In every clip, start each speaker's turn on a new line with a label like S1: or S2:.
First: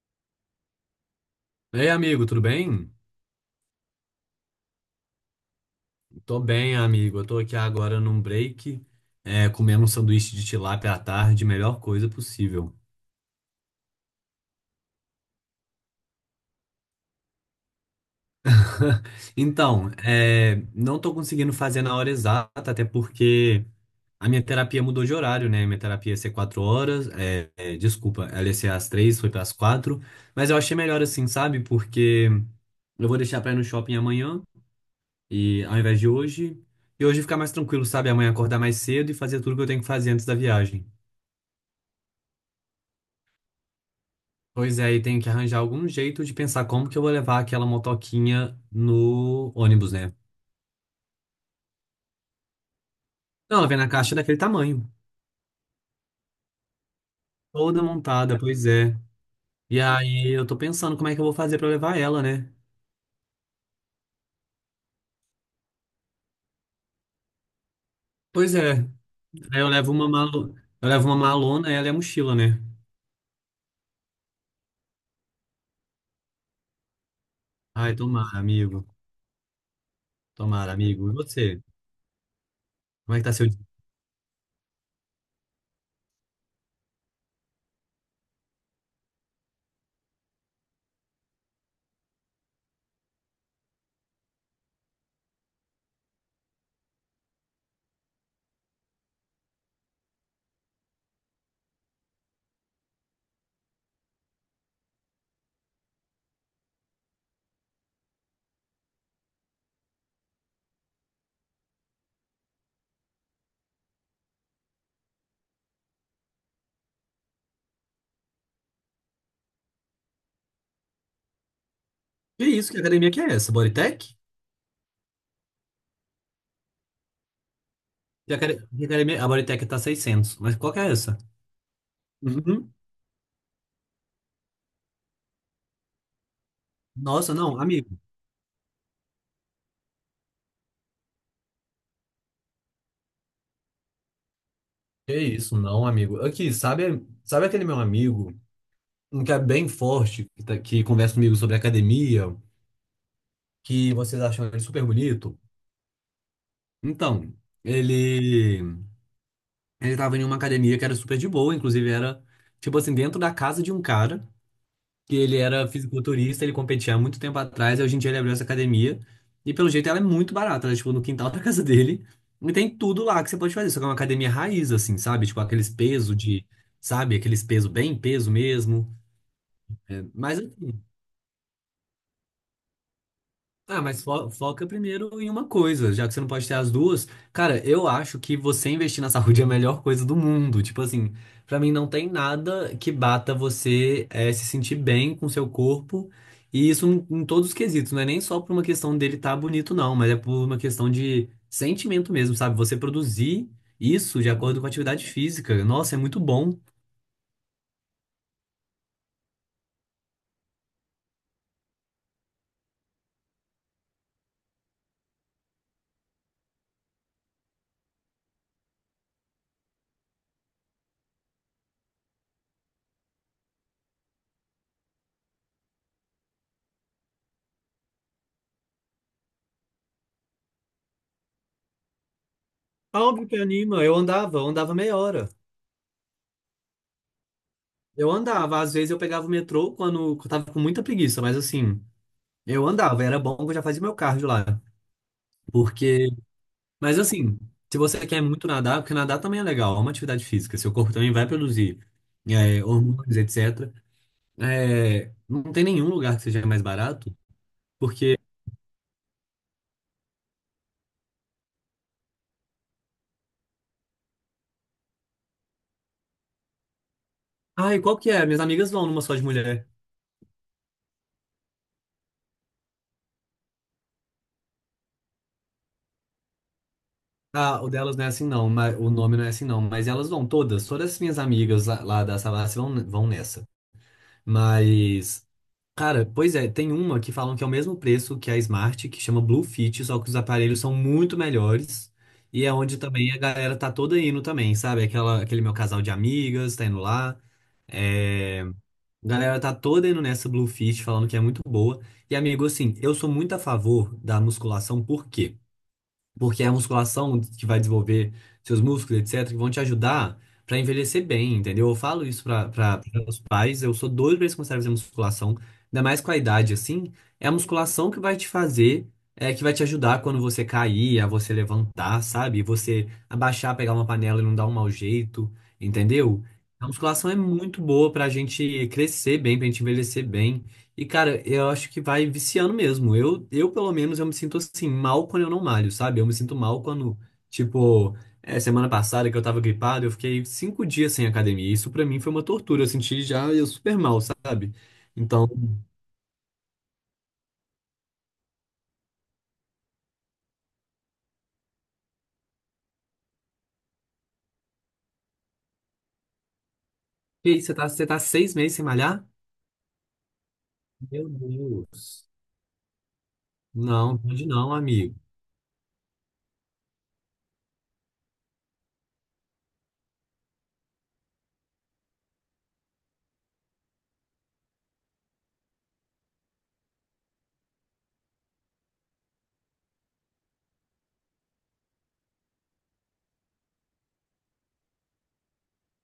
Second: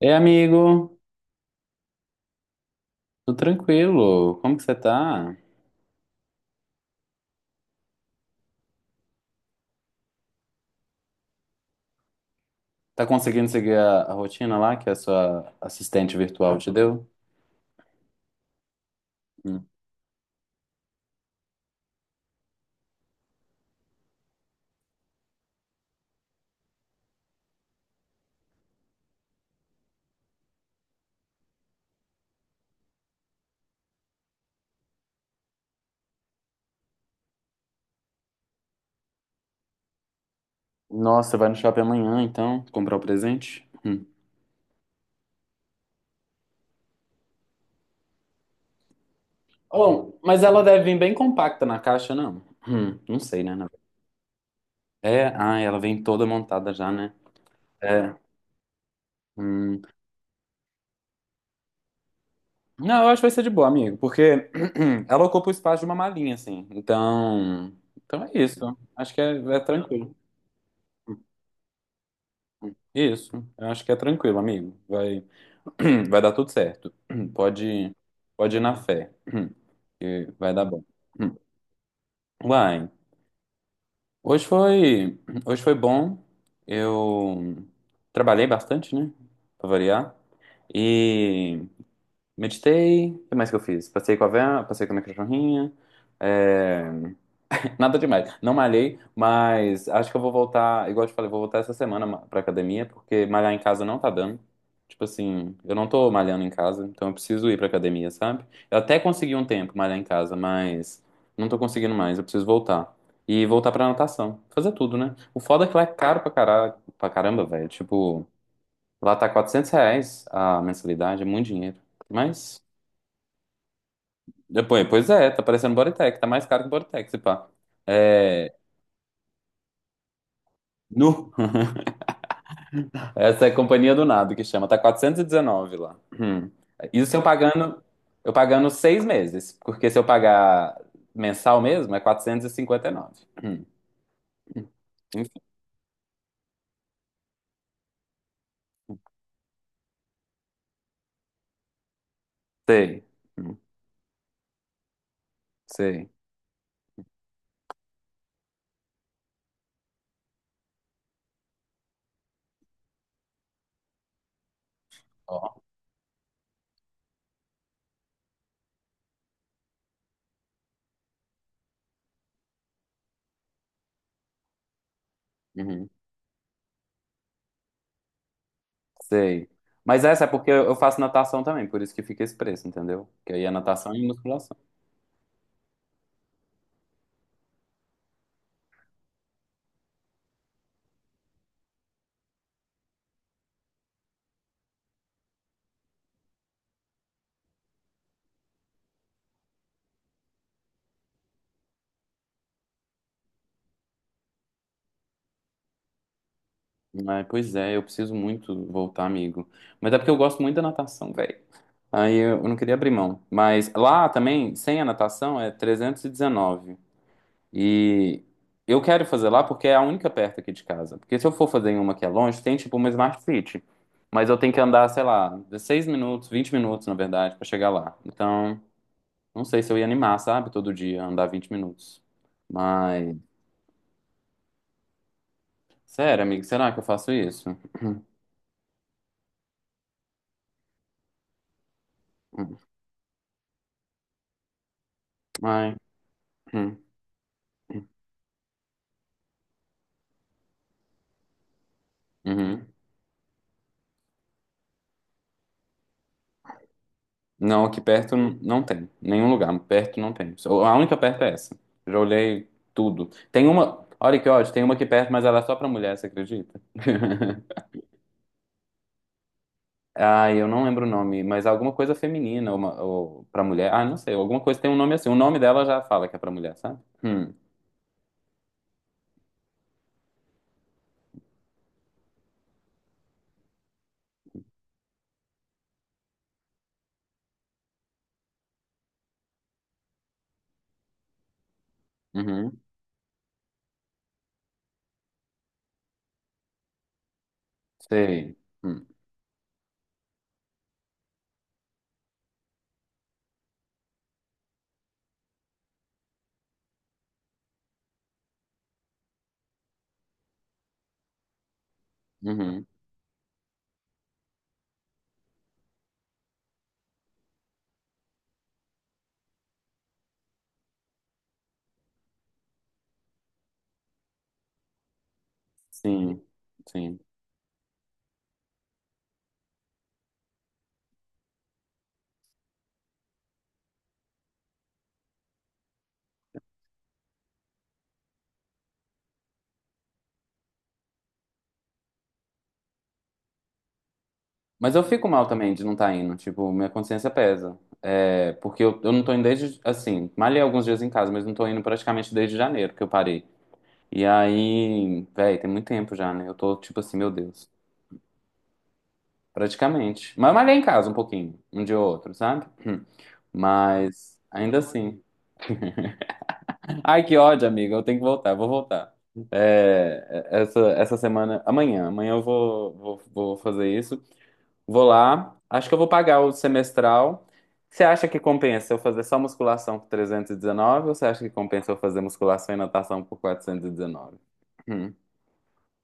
S1: Ei, amigo,
S2: Ei, amigo, tudo bem?
S1: tudo tranquilo? Como que você tá?
S2: Tô bem, amigo. Eu tô aqui agora num break, comendo um sanduíche de tilápia à tarde, melhor coisa possível.
S1: Tá conseguindo seguir a rotina lá que a sua assistente virtual te deu? Hum.
S2: Então, não tô conseguindo fazer na hora exata, até porque a minha terapia mudou de horário, né? Minha terapia ia ser 4 horas, desculpa, ela ia ser às três, foi para as quatro, mas eu achei melhor assim, sabe? Porque eu vou deixar pra ir no shopping amanhã, e ao invés de hoje, e hoje ficar mais tranquilo, sabe? Amanhã acordar mais cedo e fazer tudo que eu tenho que fazer antes da viagem.
S1: Nossa, você vai no shopping amanhã, então, comprar o presente? Hum.
S2: Pois é, e tenho que arranjar algum jeito de pensar como que eu vou levar aquela motoquinha no ônibus, né?
S1: Bom, mas ela deve vir bem compacta na caixa, não? Não sei, né?
S2: Não, ela vem na caixa daquele tamanho,
S1: É, ah, ela vem toda montada já, né?
S2: toda
S1: É.
S2: montada, pois é. E
S1: Hum.
S2: aí eu tô pensando como é que eu vou fazer pra levar ela, né?
S1: Não, eu acho que vai ser de boa, amigo, porque ela ocupa o espaço de uma malinha, assim. Então, é
S2: Pois é.
S1: isso. Acho que é
S2: Aí eu levo
S1: tranquilo.
S2: eu levo uma malona, ela é a mochila, né?
S1: Isso, eu acho que é tranquilo, amigo. Vai. Vai dar tudo certo. Pode,
S2: Ai, tomara,
S1: pode ir na
S2: amigo.
S1: fé, que vai dar
S2: Tomara,
S1: bom.
S2: amigo. E você?
S1: Uai,
S2: Como é que tá seu dia?
S1: hoje foi, hoje foi bom. Eu trabalhei bastante, né? Pra variar. E meditei. O que mais que eu fiz? Passei com a Vera, passei com a minha cachorrinha. eh, Nada demais. Não malhei, mas acho que eu vou voltar, igual eu te falei, vou voltar essa semana pra academia, porque malhar em casa não tá dando. Tipo assim, eu não tô malhando em casa, então eu preciso ir pra academia, sabe? Eu até consegui um tempo malhar em casa, mas não tô conseguindo mais, eu preciso voltar. E voltar pra natação. Fazer tudo, né? O foda é que lá é caro pra caralho, pra caramba, velho. Tipo, lá tá R$ 400 a mensalidade, é muito dinheiro.
S2: Que
S1: Mas,
S2: isso? Que academia que é essa? Bodytech?
S1: depois, pois é, tá parecendo Bodytech, tá mais caro que Bodytech, se pá. É.
S2: Que academia... A Bodytech tá 600, mas qual que é essa?
S1: Nu.
S2: Uhum.
S1: Essa é a Companhia do Nado que chama. Tá 419 lá. Hum. Isso se eu
S2: Nossa, não,
S1: pagando,
S2: amigo.
S1: eu pagando 6 meses, porque se eu pagar mensal mesmo é 459.
S2: Que
S1: Enfim,
S2: isso, não, amigo. Aqui, sabe, sabe aquele meu amigo, um que é bem forte, que conversa comigo sobre academia,
S1: sei. Hum.
S2: que vocês acham ele super bonito?
S1: Sei.
S2: Então, ele ele tava em uma academia que era super de boa, inclusive era, tipo assim, dentro da casa de um cara, que ele
S1: Ó.
S2: era fisiculturista, ele competia há muito tempo atrás, e hoje em dia ele abriu essa academia, e pelo jeito ela é muito barata, ela é, tipo, no quintal da casa dele, e tem tudo lá que você pode fazer, só que é uma academia raiz, assim, sabe? Tipo, aqueles
S1: Uhum.
S2: pesos de, sabe? Aqueles pesos bem peso mesmo.
S1: Sei.
S2: É,
S1: Mas essa é
S2: mas
S1: porque eu
S2: assim,
S1: faço natação também, por isso que fica esse preço, entendeu? Que aí é
S2: ah,
S1: natação
S2: mas
S1: e
S2: fo-
S1: musculação.
S2: foca primeiro em uma coisa, já que você não pode ter as duas. Cara, eu acho que você investir na saúde é a melhor coisa do mundo. Tipo assim, pra mim não tem nada que bata você se sentir bem com seu corpo. E isso em todos os quesitos, não é nem só por uma questão dele estar bonito, não, mas é por uma questão de sentimento mesmo, sabe? Você produzir isso de acordo com a atividade física. Nossa, é muito bom.
S1: Mas, pois é, eu preciso muito voltar, amigo. Mas é porque eu gosto muito da natação, velho. Aí eu não queria abrir mão. Mas lá também, sem a natação, é 319. E eu quero fazer lá porque é a única perto aqui de casa. Porque se eu for fazer em uma que é longe, tem tipo uma Smart Fit. Mas eu tenho que andar, sei lá, 16 minutos, 20 minutos, na verdade, pra chegar lá. Então, não sei se eu ia animar, sabe? Todo dia andar 20 minutos. Mas,
S2: Óbvio que anima. Eu andava meia hora.
S1: sério, amigo, será que eu faço isso?
S2: Eu andava, às vezes eu pegava o metrô quando eu tava com muita preguiça, mas assim, eu andava, era bom que eu já fazia meu cardio lá.
S1: mas
S2: Porque,
S1: hum,
S2: mas assim, se você quer muito nadar, porque nadar também é legal, é uma atividade física, seu corpo também vai produzir
S1: uhum.
S2: hormônios, etc. É, não tem nenhum lugar que seja mais barato,
S1: Não, aqui perto
S2: porque,
S1: não tem. Nenhum lugar perto não tem. A única perto é essa. Já olhei tudo. Tem uma. Olha que ódio, tem uma aqui perto, mas ela é só pra mulher, você acredita?
S2: ai, qual que é? Minhas amigas vão numa só de mulher.
S1: Ah, eu não lembro o nome, mas alguma coisa feminina ou, ou pra mulher. Ah, não sei, alguma coisa tem um nome assim. O nome dela já fala que é pra mulher, sabe?
S2: Ah, o delas não é assim não, mas o nome não é assim não, mas elas vão todas, todas as minhas amigas lá da Savassi vão nessa. Mas, cara, pois é, tem uma que falam que é o mesmo preço que a Smart, que chama Blue Fit, só que os aparelhos são muito melhores. E é
S1: Uhum,
S2: onde também a galera tá toda indo também, sabe? Aquele meu casal de amigas tá indo lá.
S1: sei.
S2: É...
S1: Hum,
S2: A galera tá toda indo nessa Blue Fit, falando que é muito boa. E, amigo, assim, eu sou muito a favor da musculação, porque é a musculação que vai desenvolver seus músculos, etc., que vão te ajudar para envelhecer bem, entendeu? Eu falo isso para
S1: uhum,
S2: os pais, eu sou doido para eles começarem a fazer musculação, ainda mais com a idade assim. É a musculação que vai te fazer, que vai te ajudar quando você cair, a você levantar, sabe? Você abaixar, pegar uma panela e não dar um mau jeito,
S1: sim,
S2: entendeu? A
S1: sim.
S2: musculação é muito boa para a gente crescer bem, para a gente envelhecer bem. E, cara, eu acho que vai viciando mesmo. Eu, pelo menos, eu me sinto assim mal quando eu não malho, sabe? Eu me sinto mal quando, tipo, semana passada, que eu tava gripado, eu fiquei 5 dias sem academia. Isso pra mim foi uma tortura. Eu senti já eu super mal, sabe?
S1: Mas eu fico mal
S2: Então,
S1: também de não estar indo, tipo, minha consciência pesa. É, porque eu não tô indo desde, assim, malhei alguns dias em casa, mas não tô indo praticamente desde janeiro que eu parei. E aí, véi, tem muito tempo já, né? Eu tô tipo assim, meu
S2: e aí,
S1: Deus,
S2: você tá 6 meses sem malhar?
S1: praticamente. Mas eu malhei em casa um
S2: Meu
S1: pouquinho, um dia ou
S2: Deus.
S1: outro, sabe? Hum.
S2: Não,
S1: Mas
S2: pode não,
S1: ainda
S2: amigo.
S1: assim. Ai, que ódio, amiga. Eu tenho que voltar, vou voltar. É, essa semana, amanhã eu vou fazer isso. Vou lá, acho que eu vou pagar o semestral. Você acha que compensa eu fazer só musculação por 319 ou você acha que compensa eu fazer musculação e natação por 419? Hum,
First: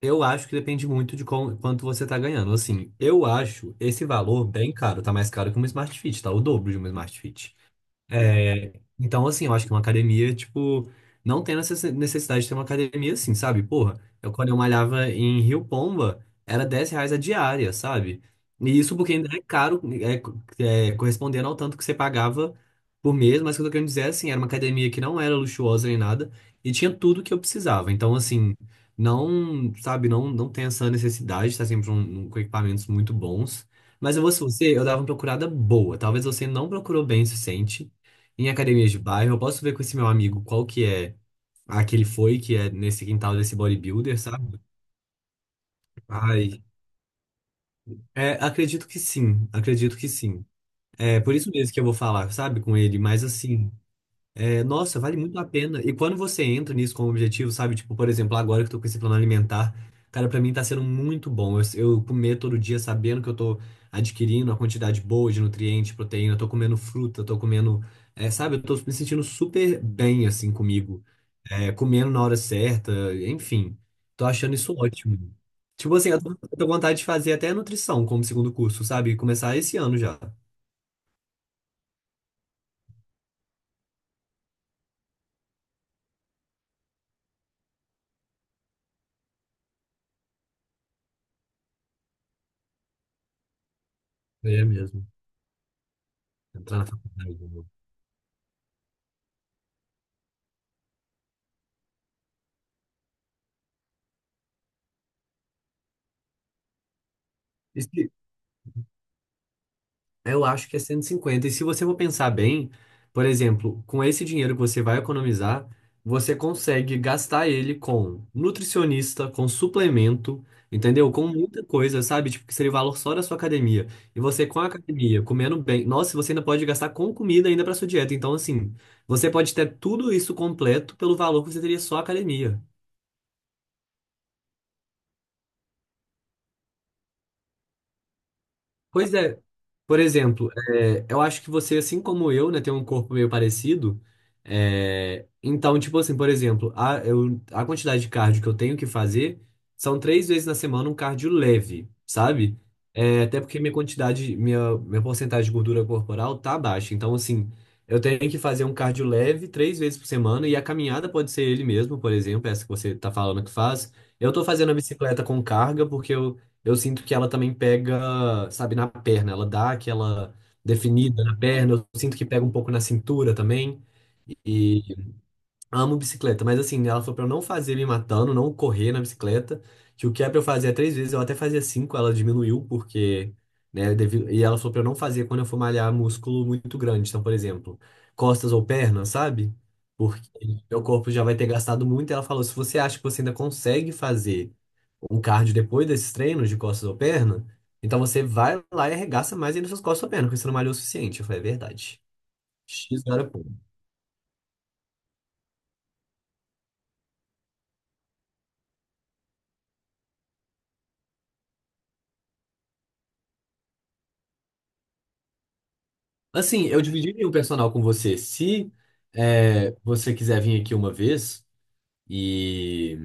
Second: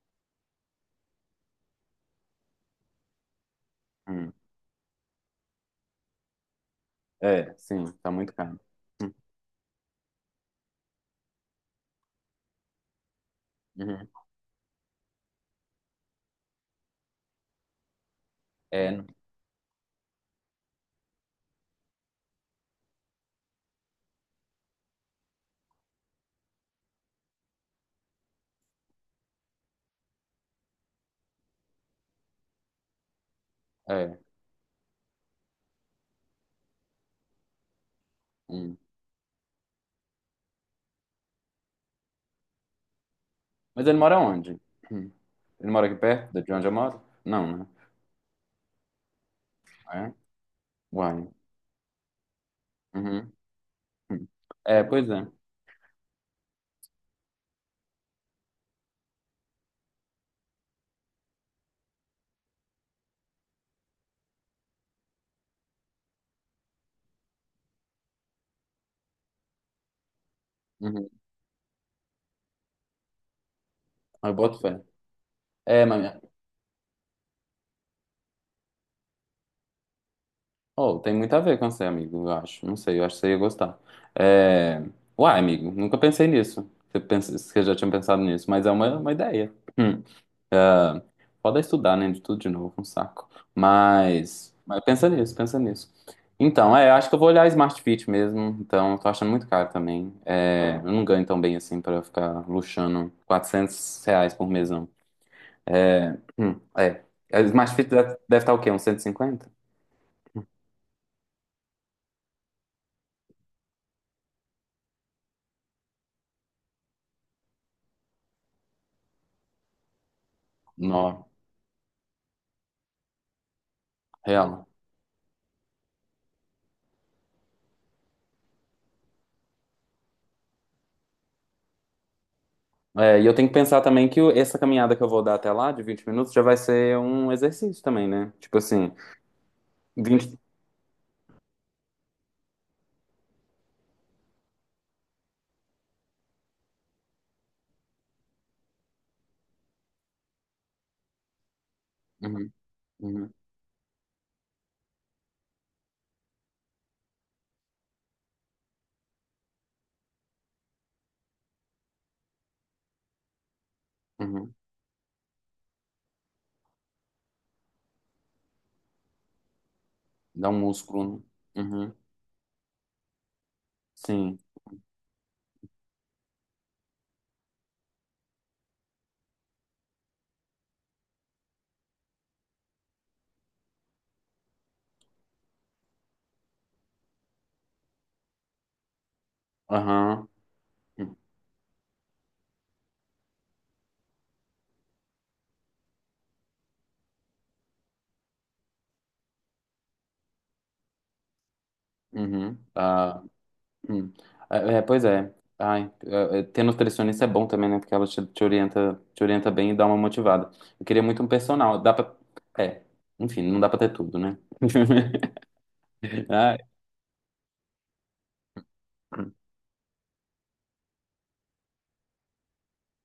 S2: Eu acho que depende muito de quanto você tá ganhando. Assim, eu acho esse
S1: hum.
S2: valor bem caro. Tá mais caro que um Smart Fit, tá? O dobro de um Smart
S1: É,
S2: Fit.
S1: sim, tá muito caro.
S2: É,
S1: Hum,
S2: então, assim, eu acho que uma academia, tipo, não tem necessidade de ter uma academia assim, sabe? Porra,
S1: uhum.
S2: eu quando eu malhava em Rio Pomba, era 10 reais a diária, sabe? E isso
S1: É,
S2: porque ainda é caro, correspondendo ao tanto que você pagava por mês, mas o que eu tô querendo dizer é assim, era uma academia que não era luxuosa nem nada, e tinha tudo que eu precisava. Então, assim, não, sabe, não, não tem essa necessidade de estar sempre com equipamentos muito bons. Mas
S1: é.
S2: eu vou, se você, eu dava uma procurada boa. Talvez você não procurou bem o suficiente. Em
S1: Hum.
S2: academias de bairro, eu posso ver com esse meu amigo qual que é a que ele foi, que é nesse quintal desse
S1: Mas ele mora
S2: bodybuilder,
S1: onde?
S2: sabe?
S1: Hum. Ele mora aqui perto de
S2: Ai.
S1: onde eu moro? Não, né?
S2: É, acredito que sim, acredito que
S1: É?
S2: sim. É
S1: Uai.
S2: por isso mesmo que eu vou falar, sabe, com ele, mas
S1: Uhum.
S2: assim,
S1: Hum. É,
S2: nossa,
S1: pois
S2: vale
S1: é.
S2: muito a pena. E quando você entra nisso como objetivo, sabe, tipo, por exemplo, agora que eu tô com esse plano alimentar, cara, pra mim tá sendo muito bom. Eu comer todo dia sabendo que eu tô adquirindo a quantidade boa de nutriente, proteína, eu tô comendo fruta, eu tô comendo, sabe, eu tô me sentindo super bem, assim, comigo.
S1: Uhum.
S2: Comendo na hora certa, enfim. Tô
S1: Eu
S2: achando
S1: boto
S2: isso
S1: fé.
S2: ótimo.
S1: É,
S2: Tipo assim,
S1: mas...
S2: eu tô com vontade de fazer até nutrição como segundo curso, sabe? Começar esse ano já.
S1: Oh, tem muito a ver com você, amigo, eu acho. Não sei, eu acho que você ia gostar. É... Uai, amigo, nunca pensei nisso. Você, pensa... você já tinha pensado nisso, mas é uma ideia. Hum. Foda estudar, né? De tudo de novo, um saco. Mas...
S2: É
S1: mas
S2: mesmo.
S1: pensa nisso, pensa nisso. Então,
S2: Entrar na
S1: é, acho que eu vou
S2: faculdade.
S1: olhar a Smart Fit mesmo. Então, eu tô achando muito caro também. É, eu não ganho tão bem assim pra ficar luxando R$ 400 por mesão. É, é. A Smart Fit
S2: Né?
S1: deve estar o quê? Uns 150
S2: Eu acho que é 150. E 50. E se você for pensar bem, por exemplo, com esse dinheiro que você vai economizar, você consegue gastar ele com nutricionista, com suplemento, entendeu? Com
S1: Nó.
S2: muita coisa, sabe? Tipo, que seria o valor só da sua academia. E você com
S1: Real.
S2: a academia, comendo bem, nossa, você ainda pode gastar com comida ainda para sua dieta. Então, assim, você pode ter tudo isso completo pelo valor que você teria só a academia.
S1: É, e eu tenho que pensar também que essa caminhada que eu vou dar até lá, de 20 minutos, já vai ser um exercício também, né? Tipo assim,
S2: Pois é, por
S1: 20
S2: exemplo, eu acho que você, assim como eu, né, tem um corpo meio parecido. É, então, tipo assim, por exemplo, a quantidade de cardio que eu tenho que fazer são três vezes na semana, um cardio leve,
S1: Uhum,
S2: sabe? É,
S1: uhum,
S2: até porque minha porcentagem de gordura corporal tá baixa. Então, assim, eu tenho que fazer um cardio leve três vezes por semana, e a caminhada pode ser ele mesmo, por exemplo, essa que você tá falando que faz. Eu tô
S1: uhum.
S2: fazendo a bicicleta com carga porque eu sinto que ela também pega, sabe, na perna. Ela dá aquela
S1: Dá um músculo, né?
S2: definida na perna. Eu
S1: Uhum,
S2: sinto que pega um pouco na cintura também.
S1: sim.
S2: Amo bicicleta, mas assim, ela falou pra eu não fazer me matando, não correr na bicicleta, que o que é pra eu fazer é três vezes, eu até fazia cinco, ela diminuiu, porque, né, e ela falou pra eu não fazer quando eu for malhar músculo muito grande, então, por exemplo, costas ou pernas, sabe? Porque
S1: Aham.
S2: meu corpo já vai ter gastado muito, e ela falou, se você acha que você ainda consegue fazer um cardio depois desses treinos de costas ou perna, então você vai lá e arregaça mais ainda suas costas ou pernas, porque você não malhou o suficiente. Eu falei, é verdade.
S1: Uhum.
S2: X
S1: Ah, hum. É, é, pois é. Ai, ter nutricionista é bom também, né? Porque ela te orienta, te orienta bem e dá uma motivada. Eu queria muito um personal. Dá pra. É, enfim, não dá pra ter tudo, né? Ai,
S2: Assim, eu dividiria o personal com você. Se você quiser vir aqui uma vez, e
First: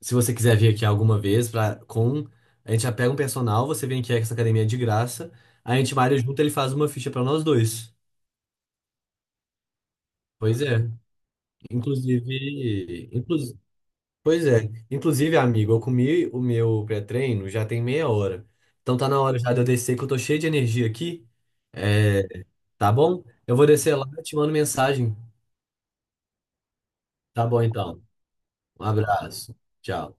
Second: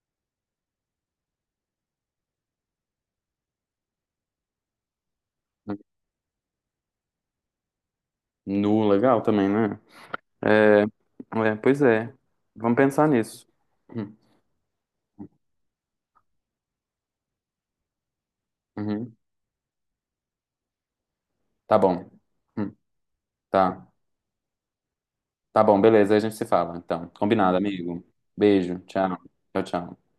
S2: se você quiser vir aqui alguma vez, pra, com, a gente já pega um personal, você vem aqui, a essa academia é de graça, a gente malha junto, ele faz uma ficha pra nós dois.
S1: nu, legal também, né?
S2: Pois
S1: É,
S2: é.
S1: é, pois é. Vamos pensar
S2: Inclusive,
S1: nisso.
S2: inclusive,
S1: Hum,
S2: pois é. Inclusive, amigo, eu comi o meu pré-treino já tem meia hora. Então tá
S1: uhum.
S2: na hora já de eu descer, que eu tô cheio de energia aqui.
S1: Tá bom.
S2: É,
S1: Hum,
S2: tá bom? Eu vou
S1: tá.
S2: descer lá e te mando mensagem.
S1: Tá bom, beleza. Aí a gente se fala. Então,
S2: Tá
S1: combinado,
S2: bom, então.
S1: amigo. Beijo.
S2: Um
S1: Tchau.
S2: abraço.
S1: Tchau, tchau.
S2: Tchau.